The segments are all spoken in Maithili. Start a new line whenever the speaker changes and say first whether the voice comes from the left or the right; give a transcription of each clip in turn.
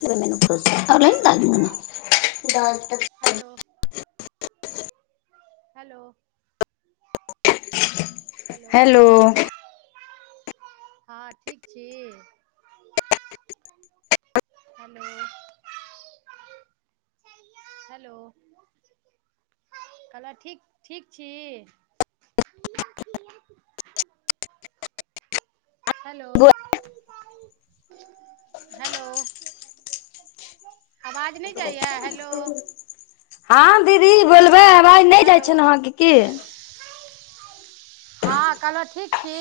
left: त मन पोस अ दाजू।
right: हेलो हेलो हेलो
left: हेलो
right: हँ ठीक छी हलू हेलो कह ठ ठीक छी हेलो हेलो आवाज नहि जाइया हेलो
left: हँ दीदी बोलु हबेइ नहि जाइ
right: हेलो
left: छेन अहाके की
right: हँ कहलहुँ ठीक छी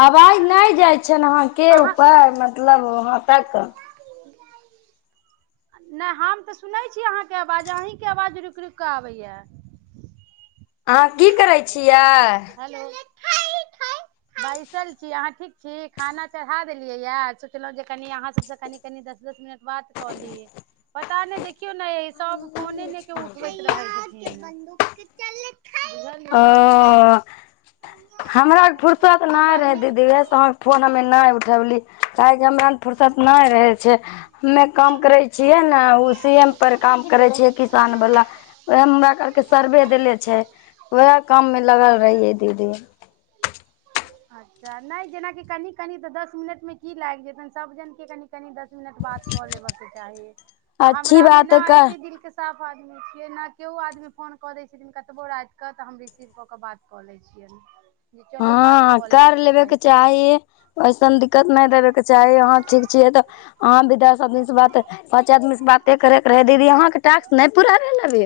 left: आवाज नहि जाय अहां के
right: अहाँ
left: ऊपर मतलब वहाँ तक
right: नहि हम तऽ सुनै छी अहाँके आवाज अहीँके आवाज रुकि रुकि कऽ आबैया
left: अहाँ की करै छियै
right: हेय हेय बैसल छी अहाँ ठीक छी खाना चढ़ा देलियैया सोचलहुँ जे क अहाँ सबसँ कनि कनि दस दस मिनट बात कऽ ली पता नहि देख केओ नहि सब फोने ने के उठबैत रहै छै चल
left: ओ हमरा फुर्सत
right: सब
left: नहि रहे
right: आदमी
left: दीदी उएहसँ अहके फोन हमे नहि
right: के
left: उठौली काहेकि हमरा फुरर्सत नहि रहे छै हमे काम करै छियै ने ओ सी एम पर काम करै छियै किसान वला ओह हमराके सर्वे देेले छै उएह काम मे लगल रहियै दीदी
right: अच्छा नहि जेनाकी कनि कनिऽ दस मिनटमे की लागि जेतनि सभ जनक के कनि कनि दस मिनट बात कऽ लेब के चाही आ
left: अच्छी
right: हमरा मे
left: बात है
right: न
left: क
right: एते दिल के साफ ऐना केओ आदमी फोन कऽ दै छथिन हिनका कबो रातिकऽ तऽ हम रिसीव कऽ कऽ बात कऽ लै छियैन
left: हँ कर लेबेके चाही ऐसन दिक्कत नहि देबेके चाही अहाँ ठीक छियै तऽ अहाँ भी दस आदमीसँ बात पाँच आदमीसँ बाते करेके रहे दीदी अहाँके टास्क नहि पूरा भेल अभी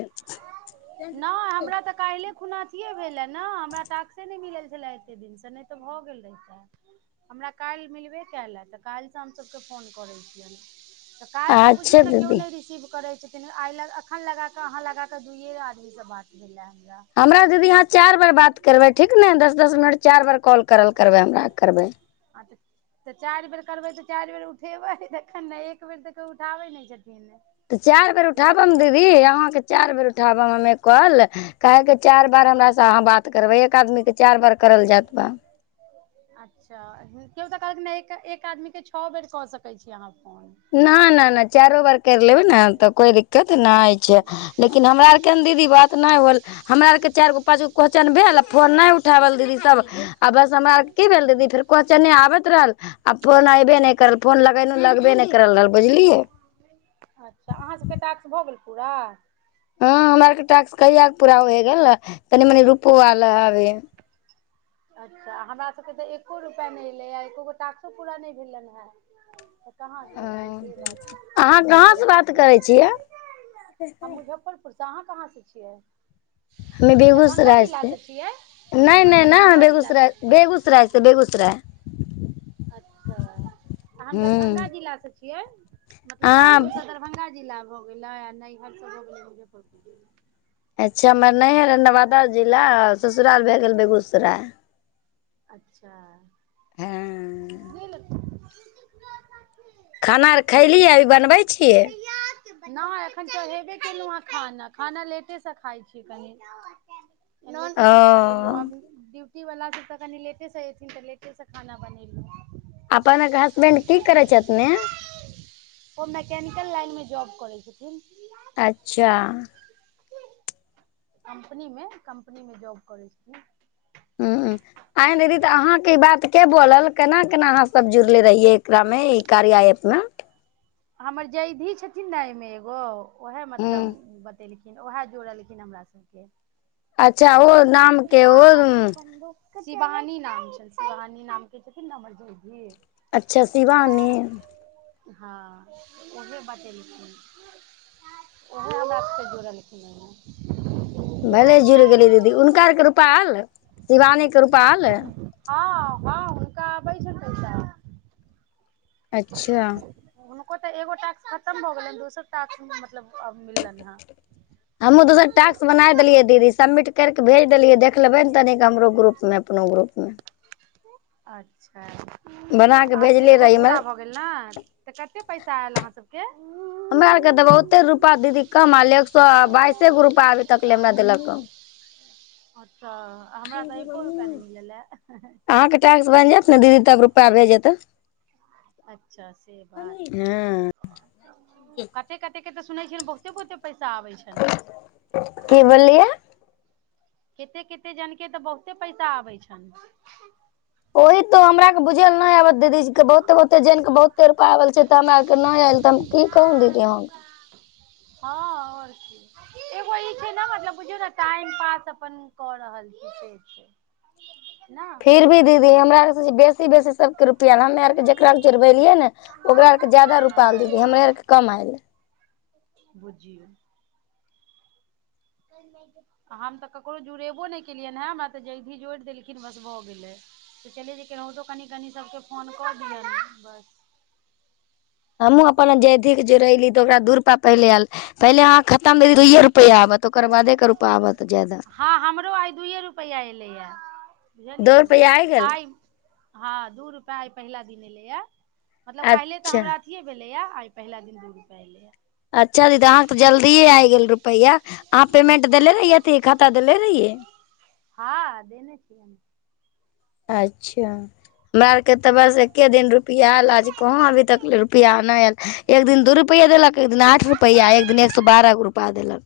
right: पहिले खुनाथिये भेले ने हमरा टाक्से नहि मिलल छले एते दिन से नहि तऽ भए गेल रहिता हमरा काल्हि मिलबे कायल है काल्हि से हमसभके फोन करे छियनि तऽ काल्हि तऽ बुझियौ
left: अच्छा
right: ने केओ
left: दीदी
right: नहि रिसीव करैत छै आई ल अखन लगााक अहा लगााक दुइये आदमी से बात भेल आ
left: हमरा दीदी अहाँ चारि बार बात करबै ठीक ने दस दस मिनट चारि बार कॉल करल करबै हमरा करबै
right: हँ तऽ तऽ चारि बेर करबै तऽ चारि बेर उठेबै तखन ने एक बेर तऽ केयो उठाबै नहि छै
left: तऽ चारि बेर उठाबम दीदी अहाँके चारि बेर उठाबम हम कॉल काहे कें चारि बार हमरास अहाँ बात तऽ करबै एक आदमीके चार बार करल जात बा
right: क एक एक आदमीके छओ बेर कऽ सकै छी अहाँ फोन
left: न न नहि चारो बार कर लेबै न तऽ कोइ दिक्कत कतना छै
right: अच्छा
left: लेकिन हमरा आर के ने दीदी बात नहि होल हमरा आर के चारिगो पाँच गो क्वस्चन भेल फोन न उठावल दीदी सब आ बस हमरा आर की भेल दीदी फेर क्वेशचने आबत रहल आ फोन एबे नहि करल फोन लगेन लगबे नहि कर ल बुझलिऐ
right: अच्छा अहाँसभके टास्क भऽ गेल पूरा
left: ह हमरारके टास्क कहिया पूरा होय गेलैय कनि मनी रुपो आयल हबे
right: अच्छा हमरा सभके तऽ एको रुपैआ नहि एलैए आ एको गो टाकसो पूरा नहि भेलै हेँ कहाँ से से ब
left: अहाँ कहाँ से बात करै छियै
right: हम मुजफ्फरपुर अहाँ कहाँ से छियै
left: हमे
right: दरभंगा
left: बेगूसराय से
right: जिलासँ छियै
left: नहि
right: हम
left: नहि नहि ह
right: दरभंगा जिलासँ
left: बेगूसराय
right: छियै
left: बेगूसराय से बेगुसराय
right: अच्छा हम
left: हूँ
right: दरभंगा जिलासँ छी किए मतलब सासुर
left: अहाँ
right: से दरभंगा जिला मे हो गेला आ नहिहर सब हो गेलै मुजफ्फरपुर मे
left: अच्छा हमर नइहर हय नवादा जिला ससुराल आ भए गेल बेगूसराय
right: अच्छा
left: हँ
right: [inaudible] [inaudible]
left: खाना अर खयली अभी बनबै छियै
right: नहि एखन चढ़ेबे केलहुँ हेँ खाना खाना लेटेसँ खाइ छी कनि आय लेटे
left: ओ
right: सेट बनेलू अभी ड्यूटी इ वला के कनि लेटेसँ ऐथिन तऽ लेटेसँ खाना बनेलहुँ
left: अपन
right: अखन
left: हसबेंड
right: त
left: की करै छथिने
right: ओ मैकेनिकल लाइन मे जॉब करय छथिन
left: अच्छा
right: कम्पनी मे कम्पनी मे जॉब करै छथिन
left: ह आए दीदी तऽ अहाँके ई बात के बोलल केना केना अहाँसभ जुड़ले रहियै एकरामे ई कार्या एप में
right: हमर जयधी छथिन ने एहिमे एगो ओएहे
left: हूँ
right: मतलब बतेलखी उएह जोड़लखिन हमरा सबके
left: अच्छा ओ नामके ओ
right: शिवानी नाम छेन शिवानी नाम के छथिन न हमर जयधि
left: अच्छा शिवानी
right: हँ उहे बतेलखिन उहे हमरा सभके जुड़लखिन ह
left: भले जुड़ गेलै दीदी हुनकारके रूपा एल शिवानी के रूपाल एल
right: पैसन कैसा
left: अच्छा
right: त एगोटा के खत्म भ गेलैन दोसर टाक मतलब अब मिललनि हँ
left: हमहूँ दोसर टास्क बनाय देलियै दीदी सबमिट कर क भेज देलियै देख लेबै ने तनिक हमरो ग्रुप मे अपनो ग्रुप मे।
right: अच्छा
left: बना के
right: अहाँ सबके
left: भेजले
right: एगो
left: रहै
right: पूरा भऽ गेल न तऽ कते पैसा आयल अहाँ सबके।
left: हमरा आरके तऽ बहुते रुपा दीदी कम आल एक सए बाइसे गो रुपाआ अभी तक ले हमरा देलक अ।
right: आत तऽ हमरा तऽ एको रुपआ नहि मिलल ह।
left: अहाँके टास्क बनि जायत ने दीदी तब रुपा भेज जेतै
right: अच्छा से बात
left: हँ
right: कते कते तऽ सुनै बहुते बहुते। पैसा आबै छनि
left: की बोललियै
right: केते केते जनके तऽ बहुते पैसा आबै छनि।
left: ओही तो हमरा आरके बुझै लए नहि आबत दीदीजे बहुते बहुते जन के बहुते रूपा आबल छै तऽ हमरा आरके नहि आयल त हम की कहुँ दीदी हम।
right: हँ और कि एगो ई छै न मतलब बुझिऔ न टाइम पास। अपन कऽ रहल छी से छै ने
left: फिर भी दीदी हमरा बेस बेसी, बेसी सभके रुपैआ ल हमे आरके जकरा जोरबेलियै ने ओकरा आरके जादा रुपैआ आल
right: हँ
left: दीदी हमरा आरके कम आयलै।
right: बुजियौ आ हम तऽ ककरो जुड़ेबो नहि केलियनि हेँ हमरा तऽ जयधि जोड़ि देलखिन, बस भऽ गेलै सोचलिए केनाहितो कनि कनि सभकेँ फोन कऽ। दियनि बस
left: अपन जे जे रहैली त ओकरा दूर प पहिलेयल पहिले अहाँ खतम भेल दुइए रु, प यावत
right: हँ हमरो आइ दुइए रुपैआ एयलैए
left: दू
right: बुझलियै
left: रुपैआ गेल
right: आइ, हँ दू रुपआ आइ पहिला दिन एलेया। मतलब काइहले तऽ
left: अच्छा
right: हमरा अथिए भेलै। या आइ पहला दिन दूू रुपया एलै या,
left: अच्छा दीदीहाँके तऽ जलदिए आइ गेल रुप रुपैया, अहाँ पयमेंट देले रहियै, अथि खाता देले रहियै।
right: हँ देने छियनि
left: अच्छा हम ए तऽ बस एके दिन रुपैआ आएल आज कहाँ अभी तकले रुपैआ नहि आएल एक दिन दू रुपैआ देलक एक दिन आठ रुपैआ एक दिन एक सो बारअगो रुपैआ देलक।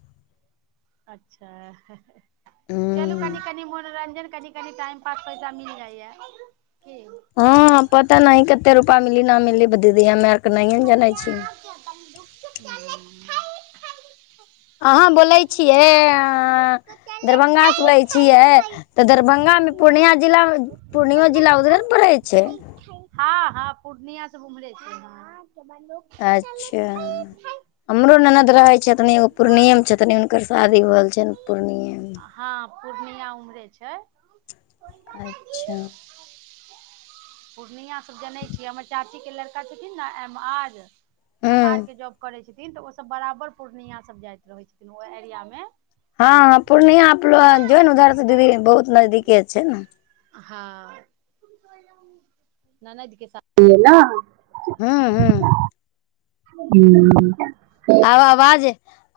right: अच्छा चलू कनि कनि मनोरंजन कनि कनि टाइम पास पैसा मिल जाइया कि।
left: हँ पता नहि क ते रूपा मिली न मिलीब दीदी हम्मे आर क नहिए न जनै छियै अहाँ बोलै छियै दरभंगासँ बोलै छियै तऽ दरभंगामे पूर्णिया जिला पूर्णिमा जिला उधरे न पड़ै छै।
right: पूर्णियाँ सब उम्हरे छै ने। ह
left: अच्छा हमरो ननद रहै
right: पू
left: छथिन एगो पूर्णिये मे छथिन हुनकर शादी होल छनि पूर्णिये मे
right: हँ पूर्णिया उमरे छै।
left: अच्छा
right: पूर्णिया सब जनै छियै हमर चाची के लड़का छथिन ने आज एम आर
left: हूँ
right: के जॉब करै छै थिन तऽ ओसभ बराबर पूर्णिया सब जाइत रहै छथिन ओ एरिया मे।
left: हँ ह पूर्णिया अपल जइ ने उधरसँ दीदी बहुत नजदीके छै ने।
right: हँ ननदके सासुर ऐ ना
left: हूँ हूँ
right: अच्छा हू
left: आब आवाजे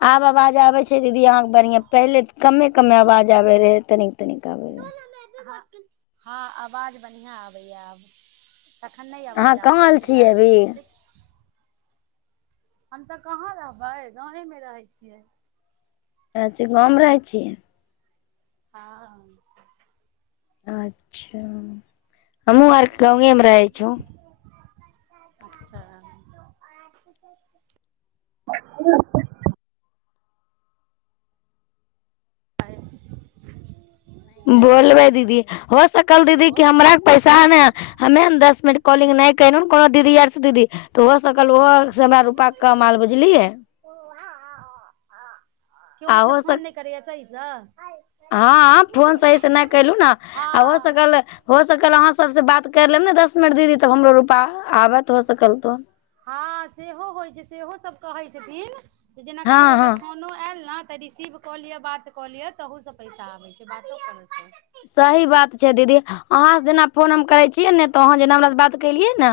left: आब आवाज आबै छै दीदी अहाँके बढ़िआं पहिलेऽ कमे कमे आवाज आबै रहै तनी। तनिकाबै रहै
right: हँ हँ आवाज बढ़िआँ आबैया आब तखन नहि
left: अहाँ
right: आवाज
left: कहाँ
right: आबै
left: आयल
right: छलै
left: छियै अभी
right: देख हम तऽ कहाँ रहबै गाँवेमे रहै छियै
left: अचछा गाँवमे रहै छियै।
right: हँ
left: अच्छा हमहु आरक गाउए मे रहै छु
right: अच्छा आ
left: बोलबय दीदी हो सकल दीदी
right: हेलो
left: क हमरा के पैसा हैने हमेन दस मिनट कॉल, हु कोनो दीदी आर दीदी तऽ हो सकल ओहो हमरा रूपा कम आल बुझलियै,
right: केओ
left: आ,
right: मतलब
left: हो सक
right: फोन नहि करैए सहीसँ
left: हाँ फोन सही से नहि कैलु न आ हो
right: हँ
left: सकल हो सकल अहाँ सबसे बात कर लेब ने दस। मिनट दीदी तब हमरो रूपा आबत हो सकल तो
right: हँ सेहो होइ छै सेहो सभ कहै छथिन, त जेना
left: हँ
right: ककरो
left: हँ
right: अगर फोनो आयल न, तऽ रिसीव कऽ लिअ बात कऽ लिअ तहूसँ पैसा आबै छै बातो करयसँ
left: सही बात छै दीदी अहाँस जेना फोन हम करै छियै ने, अहाँ जेना हमरा स बात कैलियन न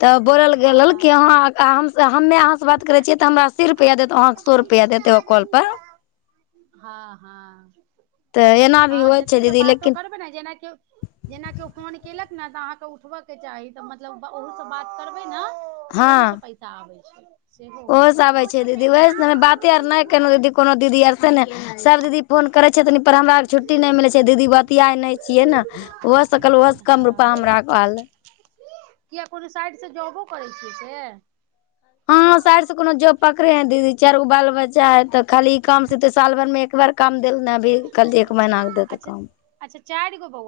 left: त बोलल गेलल कि
right: हँ
left: अहाँ हम स हम हम्मे अहाँस बात करै छिऐ त हमरा अस्सी रुपया देत, अहाँ के सौ रुपया देत एगो कॉल पर।
right: हँ हँ
left: तऽ एना भी
right: हँ
left: होइ
right: जते
left: छै
right: से
left: दीदी
right: बातो
left: लेकिन
right: करबे ने जेना क्यो जेना क्यो फोन केल। न त अहाँके उ उठब के चाही तऽ मतलब ब ओहो स बात करबै न, तऽ ओहु से पैसा आबै छै, ह
left: ओहोसँ आबै छै, दीदी ओहि बाते आर नहि केलहुँ दीदी कोनो दीदी आरसँ ने सभ दीदी फोन करै छथिन पर हमरा आरके छुट्टी नहि मिलै छै दीदी बतिियाए नहि छियै ने ओहोसँ कहलहुँ ओहोसँ कम रुपा
right: हँ
left: हमरा आरक आयल।
right: किया कोनो साइडसँ जॉबो करै छियै से
left: हँ साइड से कोनो जोब पकड़े है दीदी चारि गो बाल बच्चा है तऽ खाली इ काम से त साल भर मे एकबार। काम देल नै अभी कल एक महीना मे देतै
right: अच्छा
left: काम,
right: अच्छा चारि गो बहु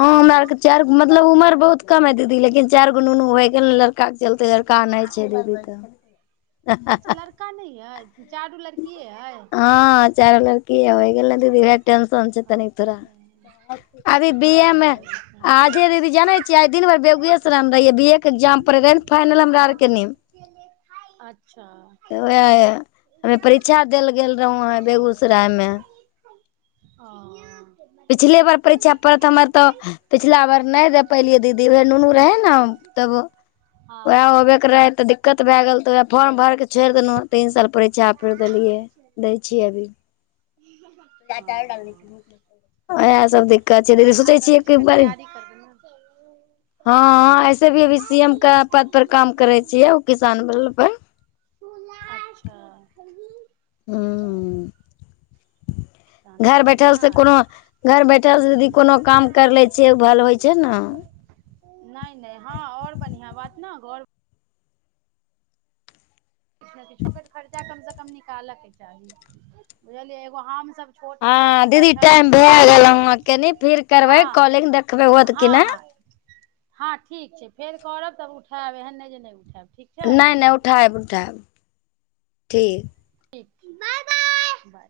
left: हँ हमरा आरके चार मतलब उमर बहुत, कम है दीदी लेकिन चार गो ननू हो गेल लड़, लड़का के चलते लड़का नहि छै दीदी तऽ,
right: चाडू लर
left: हँ चारो लड़कीये बै एले दीदी टेंशन छै तनीक थोड़ा
right: अच्छा
left: अभी बी ए मे आजे दीदी जनै छियै दिन भर बेगुएराय मे रहियै बी ए के्जाम परै रहै न फइनल हमरा आर के नीम
right: अच्छा अच्छा
left: त वेहै तवे परीक्षा। चल गेल रहौं हैं बेगूसराय मे
right: ओ
left: पिछले बेार परीक्षा पड़त हमर तऽ पिछला बार नहि दे पैलियै दीदी उहे नुनू रहै न तब उएह
right: हँ
left: होबे के रहै तऽ दिक्कत भए गेल तऽ अप फॉर्म भर कऽ छोड़ि देलहुँ तीन साल परीक्षा फेर देलियै दै छियै अभी
right: हँ
left: ओहा सब दिक्
right: तहन आगाँ किछु के तैयारी कर दे
left: हँ ऐसे भी अभी सी एम के पद पर काम करै छियै ओ किसान बल पर ह
right: ह
left: घर बैठल से कोनो, घर बैठल से दीदी कोनो काम कर लै छियै उ भल होइ छै न।
right: नहि नहि हँ आओर बढ़िआँ बात ने घर, किछु ने किछु ओकर खर्चा कमसँ कम, निकालऽके चाही बुझलियै एगो हम,
left: हँ दीदी टाइम भए गेल
right: करै
left: अहाँ
right: छी
left: कनी फेर
right: हँ
left: करबै कॉलिंग देखबै होत
right: हँ
left: कि नहि
right: हँ हँ ठीक छै फेर करब तब उठायब एहन नहि जे नहि उठायब ठीक छै
left: नहि नहि उठायब उठायब ठीक
right: बाय बाय